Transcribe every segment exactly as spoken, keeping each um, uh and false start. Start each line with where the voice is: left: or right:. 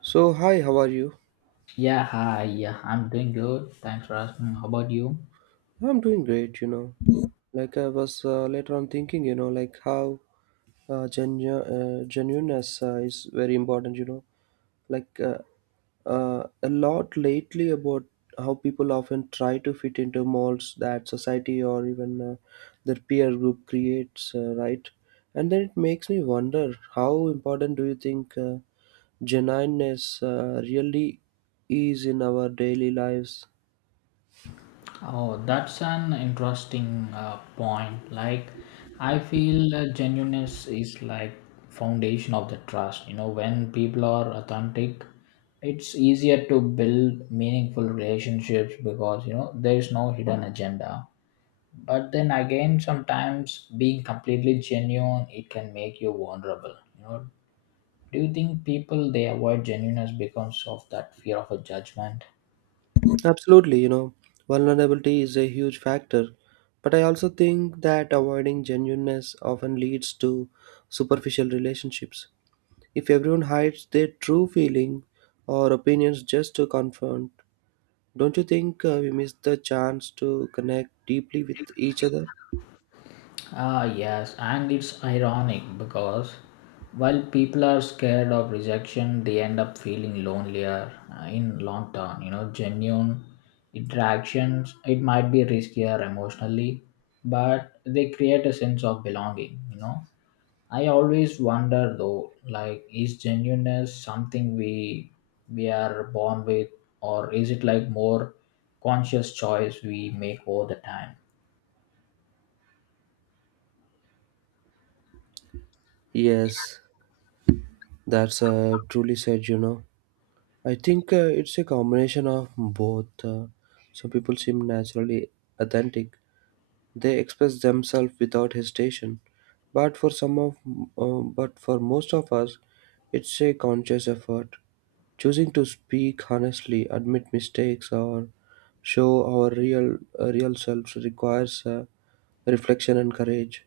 right: So, hi, how are you?
left: Yeah, hi. Yeah, I'm doing good. Thanks for asking. How about you?
right: I'm doing great, you know. Like I was uh, later on thinking, you know, like how uh, genu- uh, genuineness uh, is very important, you know. Like uh, uh, a lot lately about how people often try to fit into molds that society or even uh, their peer group creates, uh, right? And then it makes me wonder how important do you think uh, genuineness uh, really is in our daily lives?
left: Oh, that's an interesting uh, point. Like, I feel uh, genuineness is like foundation of the trust. You know, when people are authentic, it's easier to build meaningful relationships because you know there is no hidden agenda. But then again, sometimes being completely genuine, it can make you vulnerable. You know, do you think people they avoid genuineness because of that fear of a judgment?
right: Absolutely, you know, vulnerability is a huge factor, but I also think that avoiding genuineness often leads to superficial relationships. If everyone hides their true feeling or opinions just to confront, don't you think uh, we miss the chance to connect deeply with each other?
left: Ah, yes, and it's ironic because while people are scared of rejection, they end up feeling lonelier uh, in long term. You know, genuine interactions, it might be riskier emotionally, but they create a sense of belonging, you know. I always wonder though, like, is genuineness something we we are born with, or is it like more conscious choice we make all the time?
right: Yes, that's uh, truly said, you know. I think uh, it's a combination of both. Uh, some people seem naturally authentic, they express themselves without hesitation. But for some of, uh, but for most of us, it's a conscious effort, choosing to speak honestly, admit mistakes, or show our real uh, real selves requires uh, reflection and courage.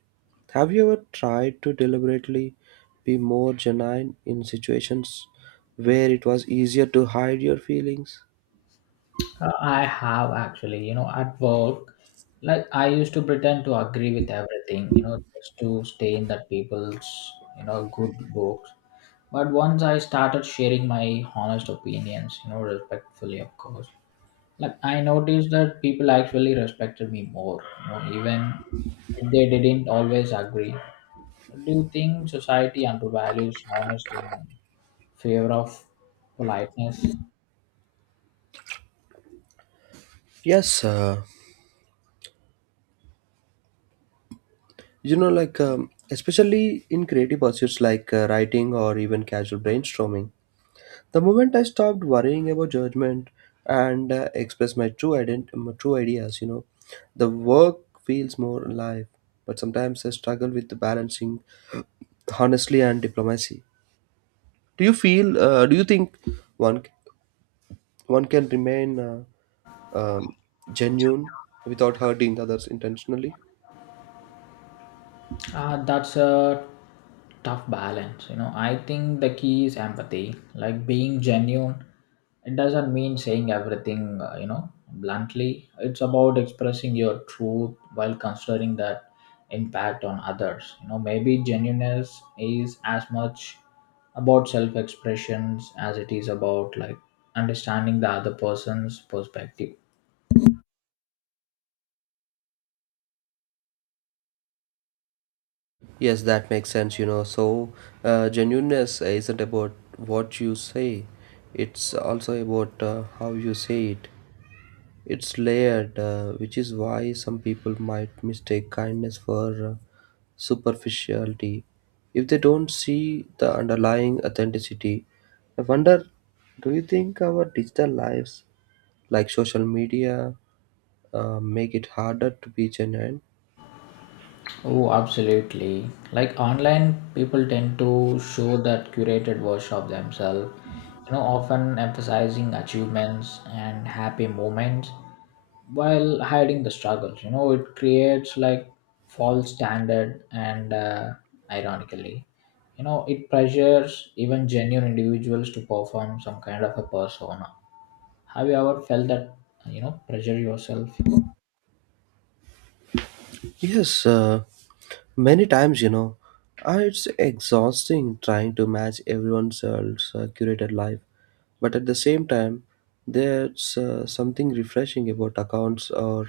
right: Have you ever tried to deliberately be more genuine in situations where it was easier to hide your feelings?
left: Uh, I have actually, you know, at work, like I used to pretend to agree with everything, you know, just to stay in that people's, you know, good books. But once I started sharing my honest opinions, you know, respectfully, of course, like I noticed that people actually respected me more, you know, even if they didn't always agree. Do you think society undervalues honesty in favor of politeness?
right: Yes, uh, you know, like um, especially in creative pursuits like uh, writing or even casual brainstorming. The moment I stopped worrying about judgment and uh, express my true ident- my true ideas, you know, the work feels more alive. But sometimes I struggle with the balancing honestly and diplomacy. Do you feel? Uh, do you think one one can remain uh, um, genuine without hurting others intentionally?
left: Uh, that's a tough balance. You know, I think the key is empathy, like being genuine. It doesn't mean saying everything, uh, you know, bluntly. It's about expressing your truth while considering that impact on others. You know, maybe genuineness is as much about self expressions as it is about like understanding the other person's perspective.
right: Yes, that makes sense, you know. So, uh, genuineness isn't about what you say, it's also about uh, how you say it. It's layered, uh, which is why some people might mistake kindness for uh, superficiality if they don't see the underlying authenticity. I wonder, do you think our digital lives, like social media, uh, make it harder to be genuine?
left: Oh, absolutely. Like online, people tend to show that curated version of themselves, you know, often emphasizing achievements and happy moments while hiding the struggles. You know, it creates like false standard and uh, ironically, you know, it pressures even genuine individuals to perform some kind of a persona. Have you ever felt that, you know, pressure yourself?
right: Yes, uh, many times, you know, uh, it's exhausting trying to match everyone else's uh, curated life. But at the same time, there's uh, something refreshing about accounts or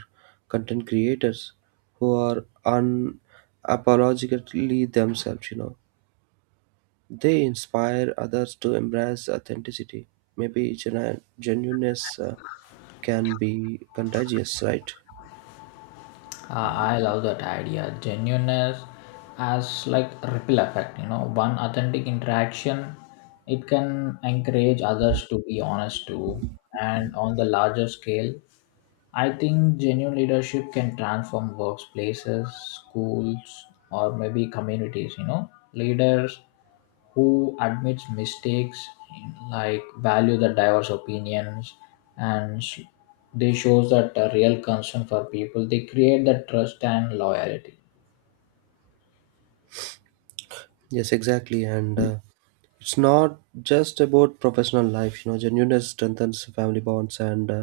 right: content creators who are unapologetically themselves, you know. They inspire others to embrace authenticity. Maybe genu- genuineness uh, can be contagious, right?
left: Uh, I love that idea. Genuineness as like ripple effect, you know, one authentic interaction, it can encourage others to be honest too. And on the larger scale, I think genuine leadership can transform workplaces, schools, or maybe communities, you know, leaders who admits mistakes, like value the diverse opinions, and sh- they shows that a real concern for people. They create the trust and loyalty.
right: Yes, exactly. And uh, it's not just about professional life, you know, genuineness strengthens family bonds and uh,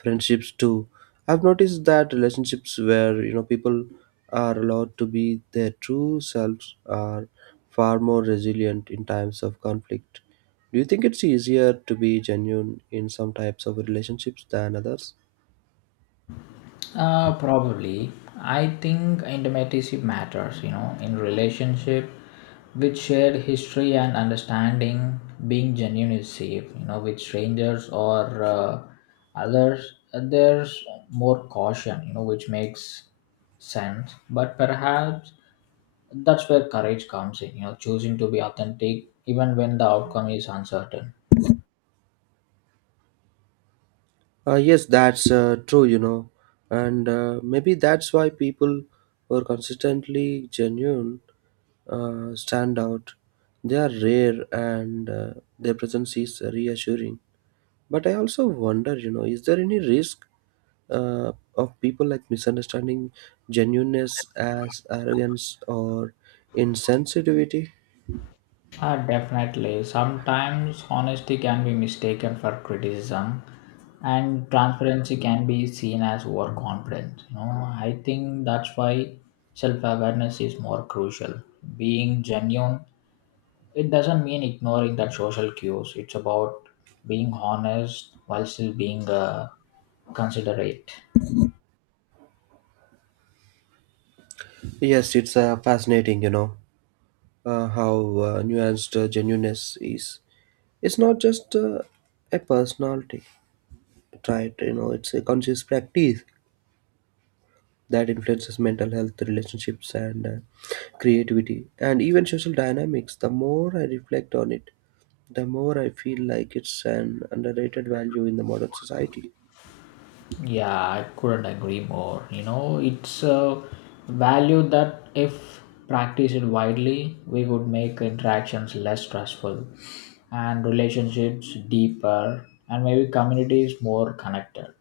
right: friendships too. I've noticed that relationships where, you know, people are allowed to be their true selves are far more resilient in times of conflict. Do you think it's easier to be genuine in some types of relationships than others?
left: Uh, probably. I think intimacy matters, you know, in relationship with shared history and understanding, being genuine is safe, you know, with strangers or uh, others, uh, there's more caution, you know, which makes sense. But perhaps that's where courage comes in, you know, choosing to be authentic even when the outcome is uncertain.
right: Uh, yes, that's uh, true, you know, and uh, maybe that's why people who are consistently genuine uh, stand out. They are rare and uh, their presence is reassuring. But I also wonder, you know, is there any risk uh, of people like misunderstanding genuineness as arrogance or insensitivity?
left: Ah, definitely. Sometimes honesty can be mistaken for criticism, and transparency can be seen as overconfidence. You know, I think that's why self-awareness is more crucial. Being genuine, it doesn't mean ignoring that social cues. It's about being honest while still being uh, considerate.
right: Yes, it's uh, fascinating, you know, uh, how uh, nuanced uh, genuineness is. It's not just uh, a personality trait, you know, it's a conscious practice that influences mental health, relationships, and uh, creativity, and even social dynamics. The more I reflect on it, the more I feel like it's an underrated value in the modern society.
left: Yeah, I couldn't agree more. You know, it's a value that if practiced widely, we would make interactions less stressful and relationships deeper and maybe communities more connected.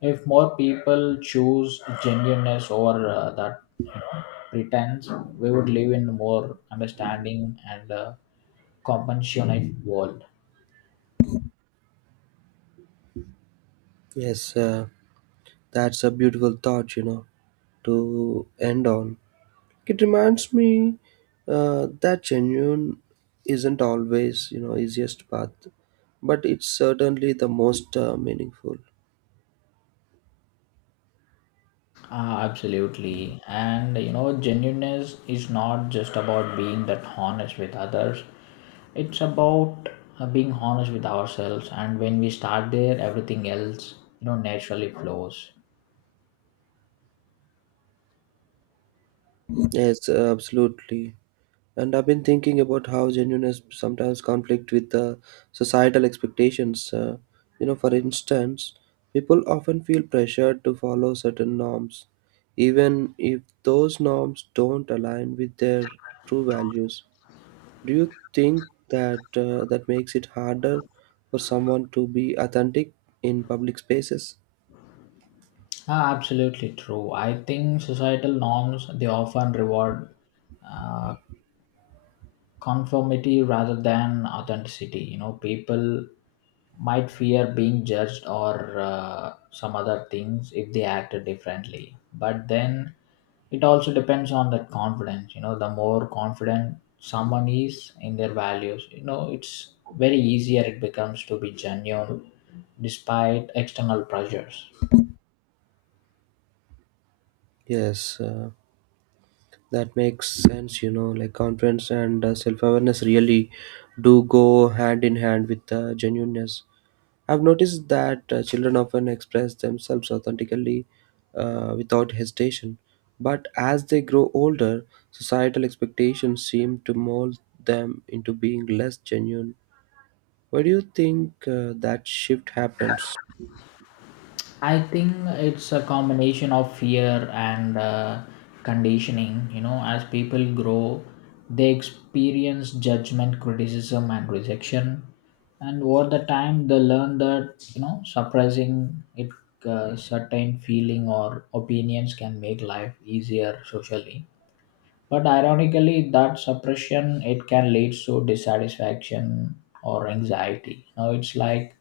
left: If more people choose genuineness over uh, that you know, pretense, we would live in a more understanding and uh, compassionate world.
right: Yes, uh, that's a beautiful thought, you know, to end on. It reminds me uh, that genuine isn't always, you know, easiest path, but it's certainly the most uh, meaningful.
left: Ah, absolutely. And you know, genuineness is not just about being that honest with others. It's about uh, being honest with ourselves. And when we start there, everything else, you know, naturally flows.
right: Yes, absolutely. And I've been thinking about how genuineness sometimes conflict with the societal expectations. Uh, you know, for instance, people often feel pressured to follow certain norms, even if those norms don't align with their true values. Do you think that uh, that makes it harder for someone to be authentic in public spaces?
left: Ah, absolutely true. I think societal norms they often reward uh, conformity rather than authenticity. You know, people might fear being judged or uh, some other things if they acted differently but then it also depends on that confidence, you know, the more confident someone is in their values, you know, it's very easier it becomes to be genuine despite external pressures.
right: Yes, uh, that makes sense, you know, like confidence and uh, self-awareness really do go hand in hand with uh, genuineness. I've noticed that uh, children often express themselves authentically uh, without hesitation, but as they grow older, societal expectations seem to mold them into being less genuine. Why do you think uh, that shift happens?
left: I think it's a combination of fear and uh, conditioning. You know, as people grow, they experience judgment, criticism, and rejection. And over the time, they learn that, you know, suppressing it, uh, certain feeling or opinions can make life easier socially. But ironically, that suppression, it can lead to dissatisfaction or anxiety. You know, it's like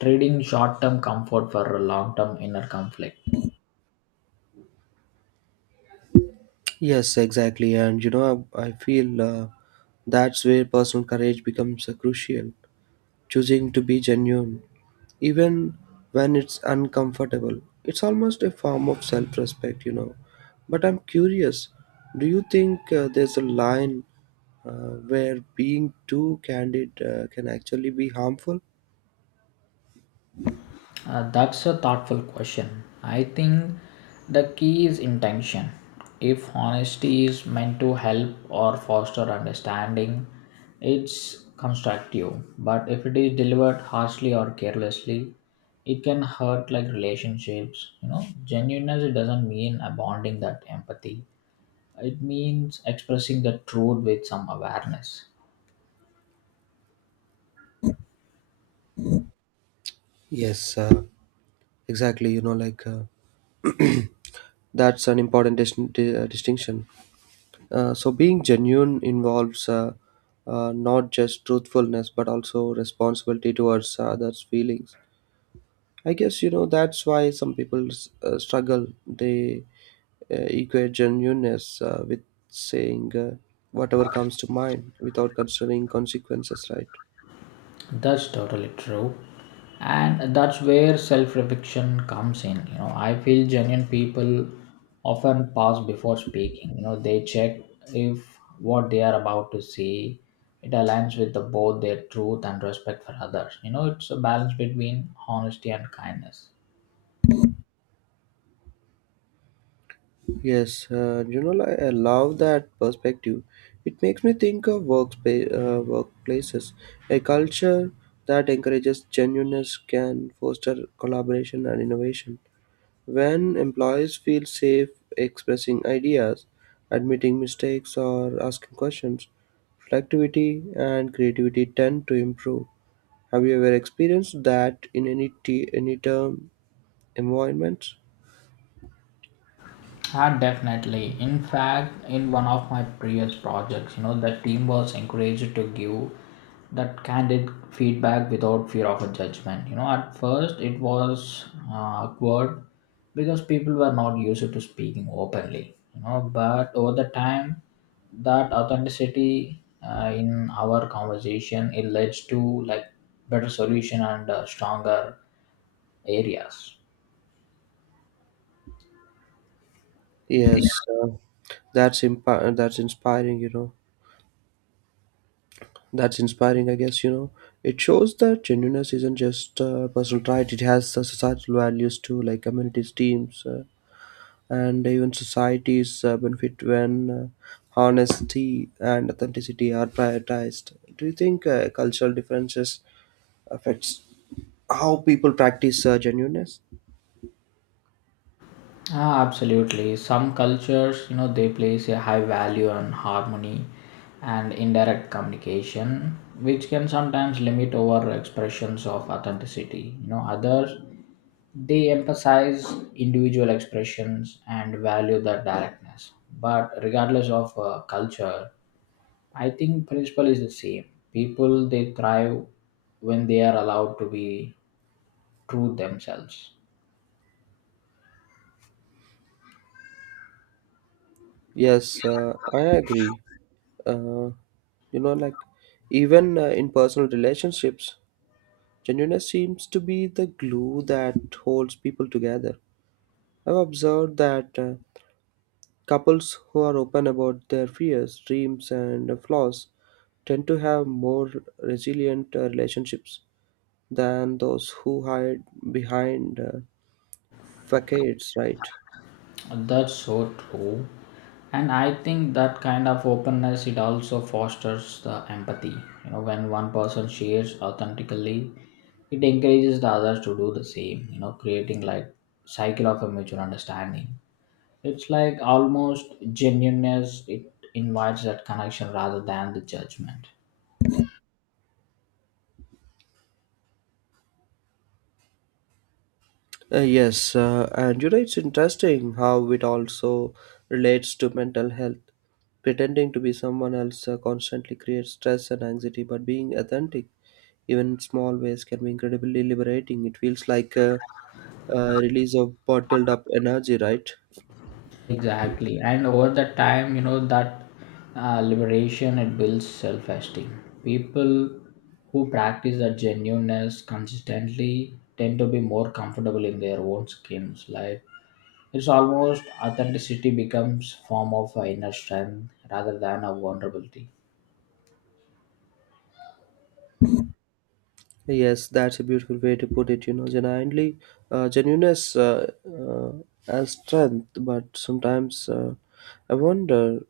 left: trading short-term comfort for a long-term inner conflict?
right: Yes, exactly. And you know i, I feel uh, that's where personal courage becomes uh, crucial, choosing to be genuine, even when it's uncomfortable. It's almost a form of self respect, you know. But I'm curious, do you think uh, there's a line uh, where being too candid uh, can actually be harmful?
left: Uh, that's a thoughtful question. I think the key is intention. If honesty is meant to help or foster understanding, it's constructive. But if it is delivered harshly or carelessly, it can hurt like relationships. You know, genuineness it doesn't mean abandoning that empathy. It means expressing the truth with some awareness.
right: Yes, uh, exactly. You know, like uh, that's an important dis- di- uh, distinction. Uh, so, being genuine involves uh, uh, not just truthfulness but also responsibility towards others' feelings. I guess you know that's why some people s- uh, struggle. They uh, equate genuineness uh, with saying uh, whatever comes to mind without considering consequences, right?
left: That's totally true. And that's where self reflection comes in. You know, I feel genuine people often pause before speaking. You know, they check if what they are about to say it aligns with the, both their truth and respect for others. You know, it's a balance between honesty and kindness.
right: Yes, uh, you know, like, I love that perspective. It makes me think of workspace, uh, workplaces. A culture that encourages genuineness can foster collaboration and innovation. When employees feel safe expressing ideas, admitting mistakes, or asking questions, productivity and creativity tend to improve. Have you ever experienced that in any t- any term environments?
left: Ah, definitely. In fact, in one of my previous projects, you know, the team was encouraged to give that candid feedback without fear of a judgment. You know, at first it was uh, awkward because people were not used to speaking openly. You know, but over the time, that authenticity uh, in our conversation it leads to like better solution and uh, stronger areas.
right: Yes, uh, that's impa- that's inspiring. You know, that's inspiring. I guess you know it shows that genuineness isn't just a personal trait; it has the societal values too, like communities, teams. Uh, and even societies uh, benefit when uh, honesty and authenticity are prioritized. Do you think uh, cultural differences affects how people practice uh, genuineness?
left: Ah, absolutely. Some cultures, you know, they place a high value on harmony and indirect communication, which can sometimes limit over expressions of authenticity. You know, others they emphasize individual expressions and value the directness. But regardless of uh, culture, I think principle is the same. People they thrive when they are allowed to be true themselves.
right: Yes, uh, I agree. Uh, you know, like even uh, in personal relationships, genuineness seems to be the glue that holds people together. I've observed that uh, couples who are open about their fears, dreams, and flaws tend to have more resilient uh, relationships than those who hide behind uh, facades, right?
left: That's so true. And I think that kind of openness it also fosters the empathy. You know, when one person shares authentically, it encourages the others to do the same, you know, creating like cycle of a mutual understanding. It's like almost genuineness, it invites that connection rather than the judgment.
right: Uh, yes, uh, and you know, it's interesting how it also relates to mental health. Pretending to be someone else uh, constantly creates stress and anxiety, but being authentic, even in small ways, can be incredibly liberating. It feels like a, a release of bottled up energy, right?
left: Exactly. And over the time, you know, that uh, liberation, it builds self esteem. People who practice that genuineness consistently tend to be more comfortable in their own skins. Like, it's almost authenticity becomes form of uh, inner strength rather than a vulnerability.
right: Yes, that's a beautiful way to put it. You know, genuinely, uh, genuineness uh, uh, as strength, but sometimes uh, I wonder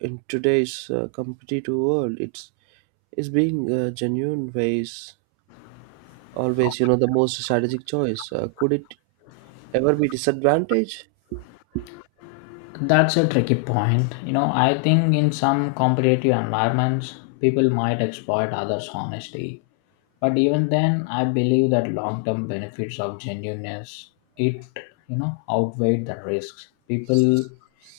right: in today's uh, competitive world, it's is being uh, genuine ways always you know the most strategic choice. Uh, could it ever be disadvantage?
left: That's a tricky point. You know, I think in some competitive environments, people might exploit others' honesty. But even then, I believe that long-term benefits of genuineness it you know outweigh the risks. People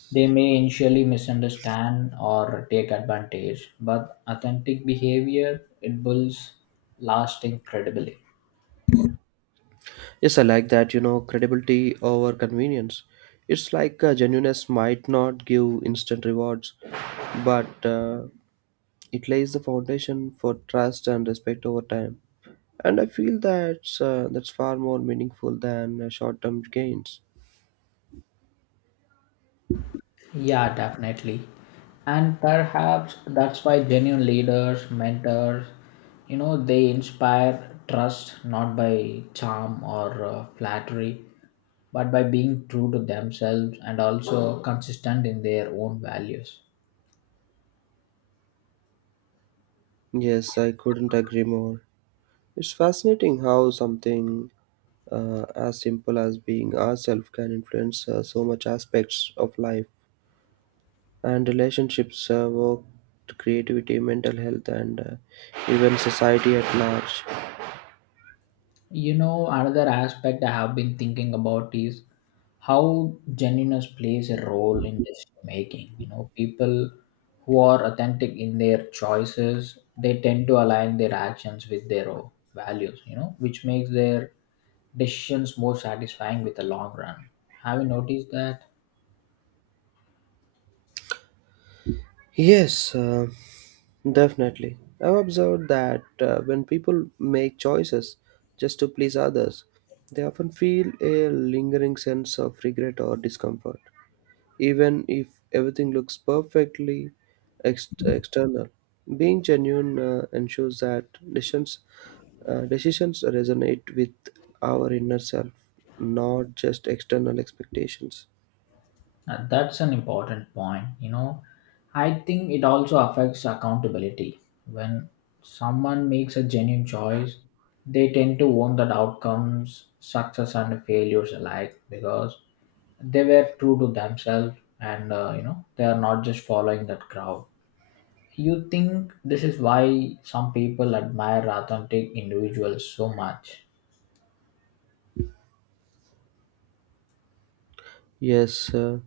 left: they may initially misunderstand or take advantage, but authentic behavior it builds lasting credibility.
right: Yes, I like that. You know, credibility over convenience. It's like uh, genuineness might not give instant rewards, but uh, it lays the foundation for trust and respect over time. And I feel that's, uh, that's far more meaningful than uh, short term gains.
left: Yeah, definitely. And perhaps that's why genuine leaders, mentors, you know, they inspire trust not by charm or uh, flattery, but by being true to themselves and also consistent in their own values.
right: Yes, I couldn't agree more. It's fascinating how something uh, as simple as being ourselves can influence uh, so much aspects of life and relationships, uh, work, creativity, mental health, and uh, even society at large.
left: You know, another aspect I have been thinking about is how genuineness plays a role in decision making. You know, people who are authentic in their choices, they tend to align their actions with their own values, you know, which makes their decisions more satisfying with the long run. Have you noticed that?
right: Yes, uh, definitely. I've observed that uh, when people make choices just to please others, they often feel a lingering sense of regret or discomfort, even if everything looks perfectly ex- external. Being genuine uh, ensures that decisions, uh, decisions resonate with our inner self, not just external expectations.
left: Uh, that's an important point. You know, I think it also affects accountability. When someone makes a genuine choice, they tend to want that outcomes, success and failures alike, because they were true to themselves and uh, you know they are not just following that crowd. You think this is why some people admire authentic individuals so much?
right: Yes, uh,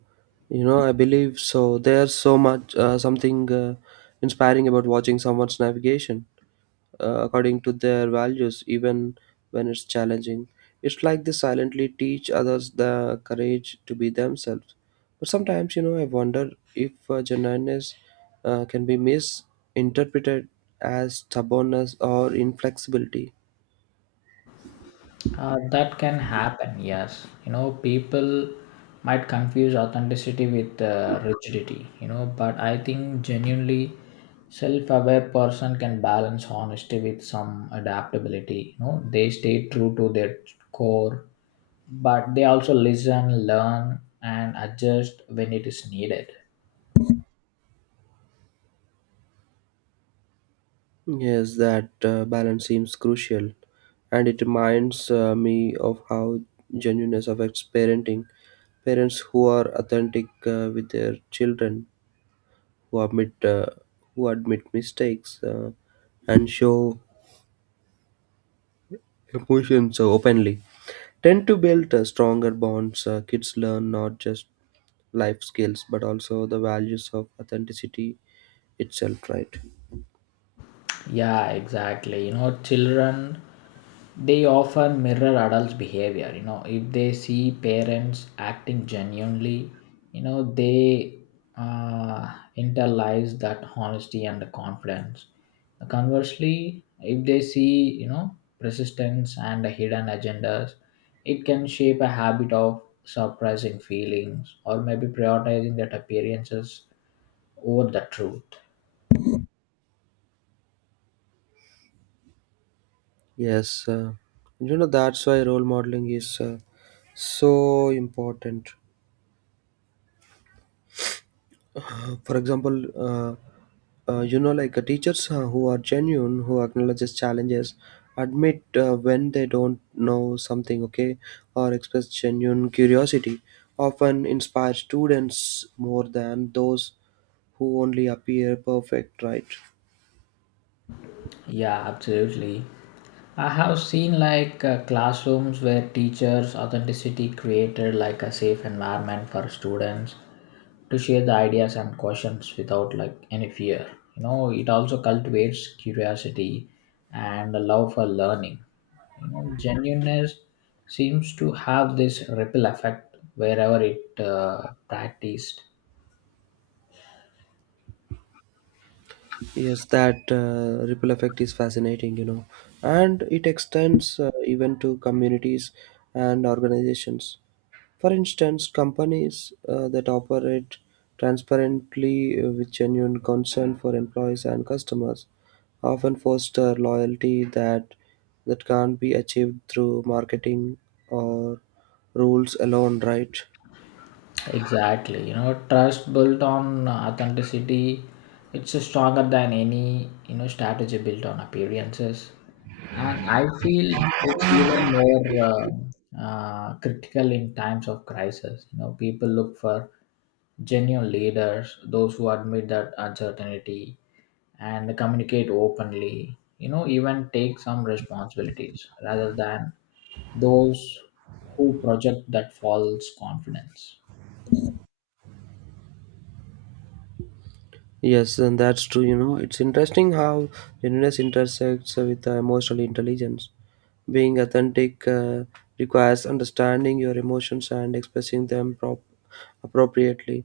right: you know, I believe so. There's so much uh, something uh, inspiring about watching someone's navigation uh, according to their values, even when it's challenging. It's like they silently teach others the courage to be themselves. But sometimes, you know, I wonder if uh, genuineness uh, can be misinterpreted as stubbornness or inflexibility.
left: Uh, that can happen, yes. You know, people might confuse authenticity with uh, rigidity, you know, but I think genuinely self aware person can balance honesty with some adaptability. You know, they stay true to their core, but they also listen, learn, and adjust when it is needed.
right: Yes, that uh, balance seems crucial, and it reminds uh, me of how genuineness affects parenting. Parents who are authentic uh, with their children, who admit uh, who admit mistakes, uh, and show emotions so openly, tend to build uh, stronger bonds. Uh, kids learn not just life skills but also the values of authenticity itself. Right?
left: Yeah, exactly. You know, children they often mirror adults' behavior. You know, if they see parents acting genuinely, you know, they uh, internalize that honesty and the confidence. Conversely, if they see, you know, persistence and hidden agendas, it can shape a habit of suppressing feelings or maybe prioritizing that appearances over the truth.
right: Yes, uh, you know that's why role modeling is uh, so important. Uh, For example, uh, uh, you know, like uh, teachers uh, who are genuine, who acknowledges challenges, admit uh, when they don't know something, okay, or express genuine curiosity, often inspire students more than those who only appear perfect, right?
left: Yeah, absolutely. I have seen like uh, classrooms where teachers' authenticity created like a safe environment for students to share the ideas and questions without like any fear. You know, it also cultivates curiosity and a love for learning. You know, genuineness seems to have this ripple effect wherever it uh, practiced.
right: Yes, that uh, ripple effect is fascinating, you know, and it extends uh, even to communities and organizations. For instance, companies uh, that operate transparently uh, with genuine concern for employees and customers often foster loyalty that that can't be achieved through marketing or rules alone, right?
left: Exactly. You know, trust built on authenticity, it's stronger than any, you know, strategy built on appearances. And I feel it's even more um uh, critical in times of crisis. You know, people look for genuine leaders, those who admit that uncertainty and communicate openly, you know, even take some responsibilities rather than those who project that false confidence.
right: Yes, and that's true. You know, it's interesting how genuineness intersects with uh, emotional intelligence. Being authentic uh, requires understanding your emotions and expressing them prop- appropriately.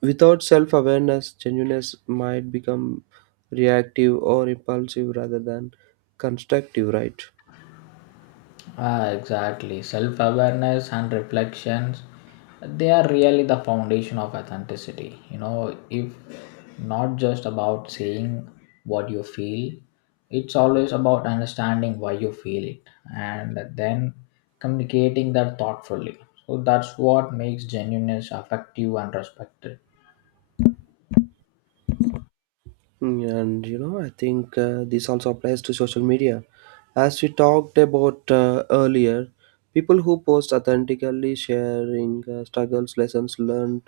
right: Without self awareness, genuineness might become reactive or impulsive rather than constructive, right?
left: Ah, exactly. Self awareness and reflections, they are really the foundation of authenticity. You know, if not just about saying what you feel, it's always about understanding why you feel it and then communicating that thoughtfully. So that's what makes genuineness effective and respected.
right: Mm, and you know, I think uh, this also applies to social media. As we talked about uh, earlier, people who post authentically sharing uh, struggles, lessons learned,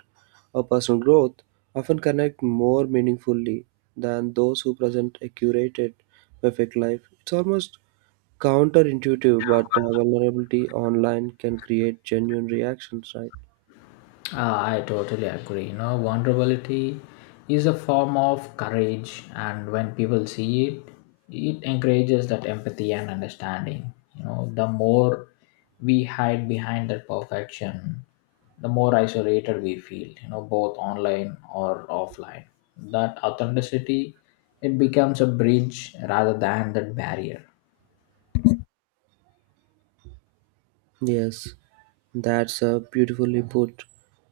right: or personal growth often connect more meaningfully than those who present a curated, perfect life. It's almost counterintuitive, but uh, vulnerability online can create genuine reactions, right?
left: Ah, I totally agree. You know, vulnerability is a form of courage, and when people see it, it encourages that empathy and understanding. You know, the more we hide behind that perfection, the more isolated we feel, you know, both online or offline. That authenticity, it becomes a bridge rather than that barrier.
right: Yes, that's uh, beautifully put.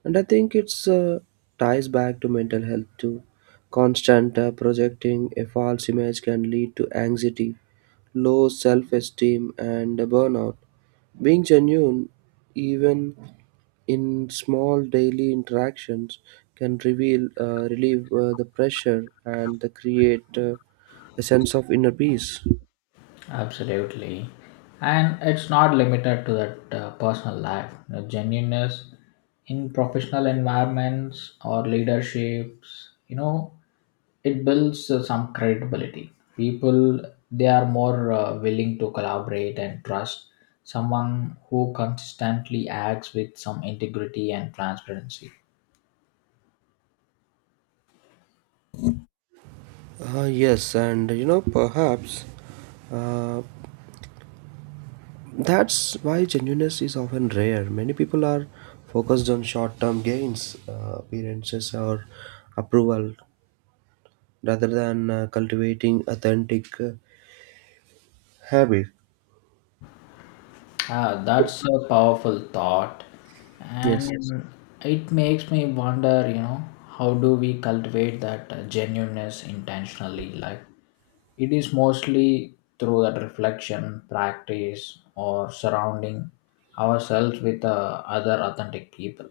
right: And I think it's uh, ties back to mental health too. Constant uh, projecting a false image can lead to anxiety, low self esteem, and burnout. Being genuine, even in small daily interactions, can reveal, uh, relieve uh, the pressure and uh, create uh, a sense of inner peace.
left: Absolutely. And it's not limited to that uh, personal life. You know, genuineness in professional environments or leaderships, you know, it builds uh, some credibility. People, they are more uh, willing to collaborate and trust someone who consistently acts with some integrity and transparency.
right: Uh, yes, and you know, perhaps. Uh, That's why genuineness is often rare. Many people are focused on short term gains, uh, appearances, or approval rather than uh, cultivating authentic uh, habit.
left: Ah, that's a powerful thought. Yes, and
right: Yes.
left: yes, it makes me wonder, you know, how do we cultivate that uh, genuineness intentionally? Like, it is mostly through that reflection, practice, or surrounding ourselves with uh, other authentic people.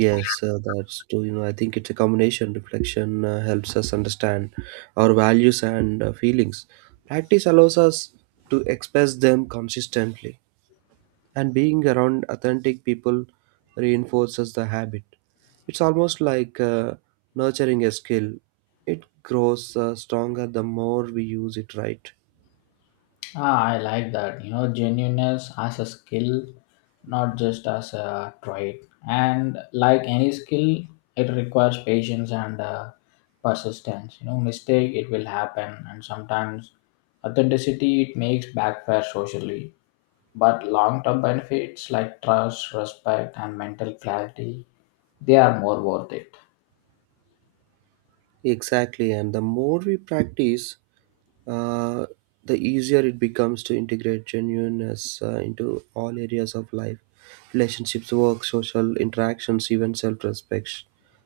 right: Yes, uh, that's true. You know, I think it's a combination. Reflection uh, helps us understand our values and uh, feelings. Practice allows us to express them consistently, and being around authentic people reinforces the habit. It's almost like uh, nurturing a skill, it grows uh, stronger the more we use it, right.
left: Ah, I like that. You know, genuineness as a skill, not just as a trait. And like any skill, it requires patience and uh, persistence. You know, mistake it will happen, and sometimes authenticity it makes backfire socially. But long-term benefits like trust, respect, and mental clarity, they are more worth it.
right: Exactly, and the more we practice, uh, the easier it becomes to integrate genuineness uh, into all areas of life: relationships, work, social interactions, even self-respect.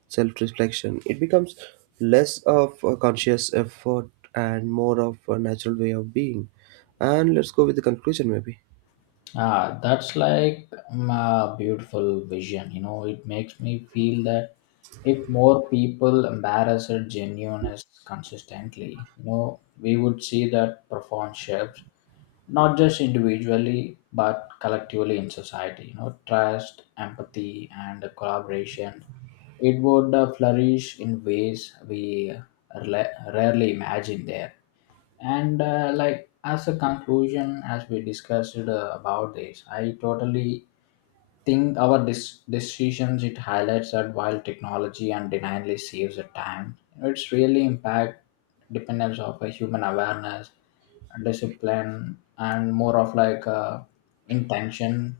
right: Self-reflection, it becomes less of a conscious effort and more of a natural way of being. And let's go with the conclusion, maybe.
left: Ah, that's like um, a beautiful vision. You know, it makes me feel that if more people embarrass their genuineness consistently, you know, we would see that profound shifts, not just individually but collectively in society. You know, trust, empathy, and collaboration. It would uh, flourish in ways we uh, rela- rarely imagine there. And uh, like as a conclusion, as we discussed uh, about this, I totally think our dis- decisions it highlights that while technology undeniably saves the time, it's really impact dependence of a human awareness, discipline, and more of like uh, intention.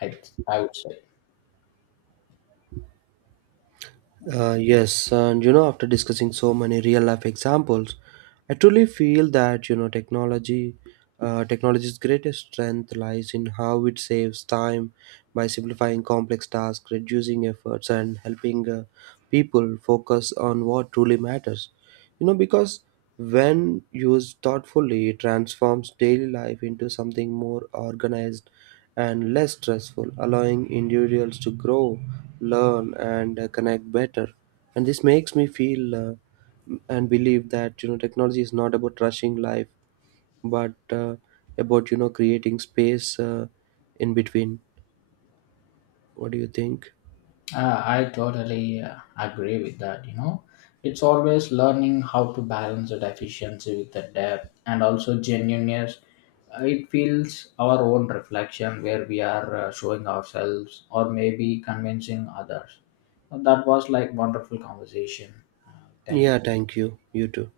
left: I I would say.
right: Uh, yes, and you know, after discussing so many real life examples, I truly feel that you know technology, uh, technology's greatest strength lies in how it saves time by simplifying complex tasks, reducing efforts, and helping uh, people focus on what truly matters. You know, because when used thoughtfully, it transforms daily life into something more organized and less stressful, allowing individuals to grow, learn, and uh, connect better. And this makes me feel uh, and believe that you know technology is not about rushing life, but uh, about you know creating space uh, in between. What do you think?
left: Uh, I totally uh, agree with that. You know, it's always learning how to balance the efficiency with the depth and also genuineness. Uh, It feels our own reflection where we are uh, showing ourselves or maybe convincing others. That was like wonderful conversation. Uh, thank you.
right: Yeah, thank you. You too.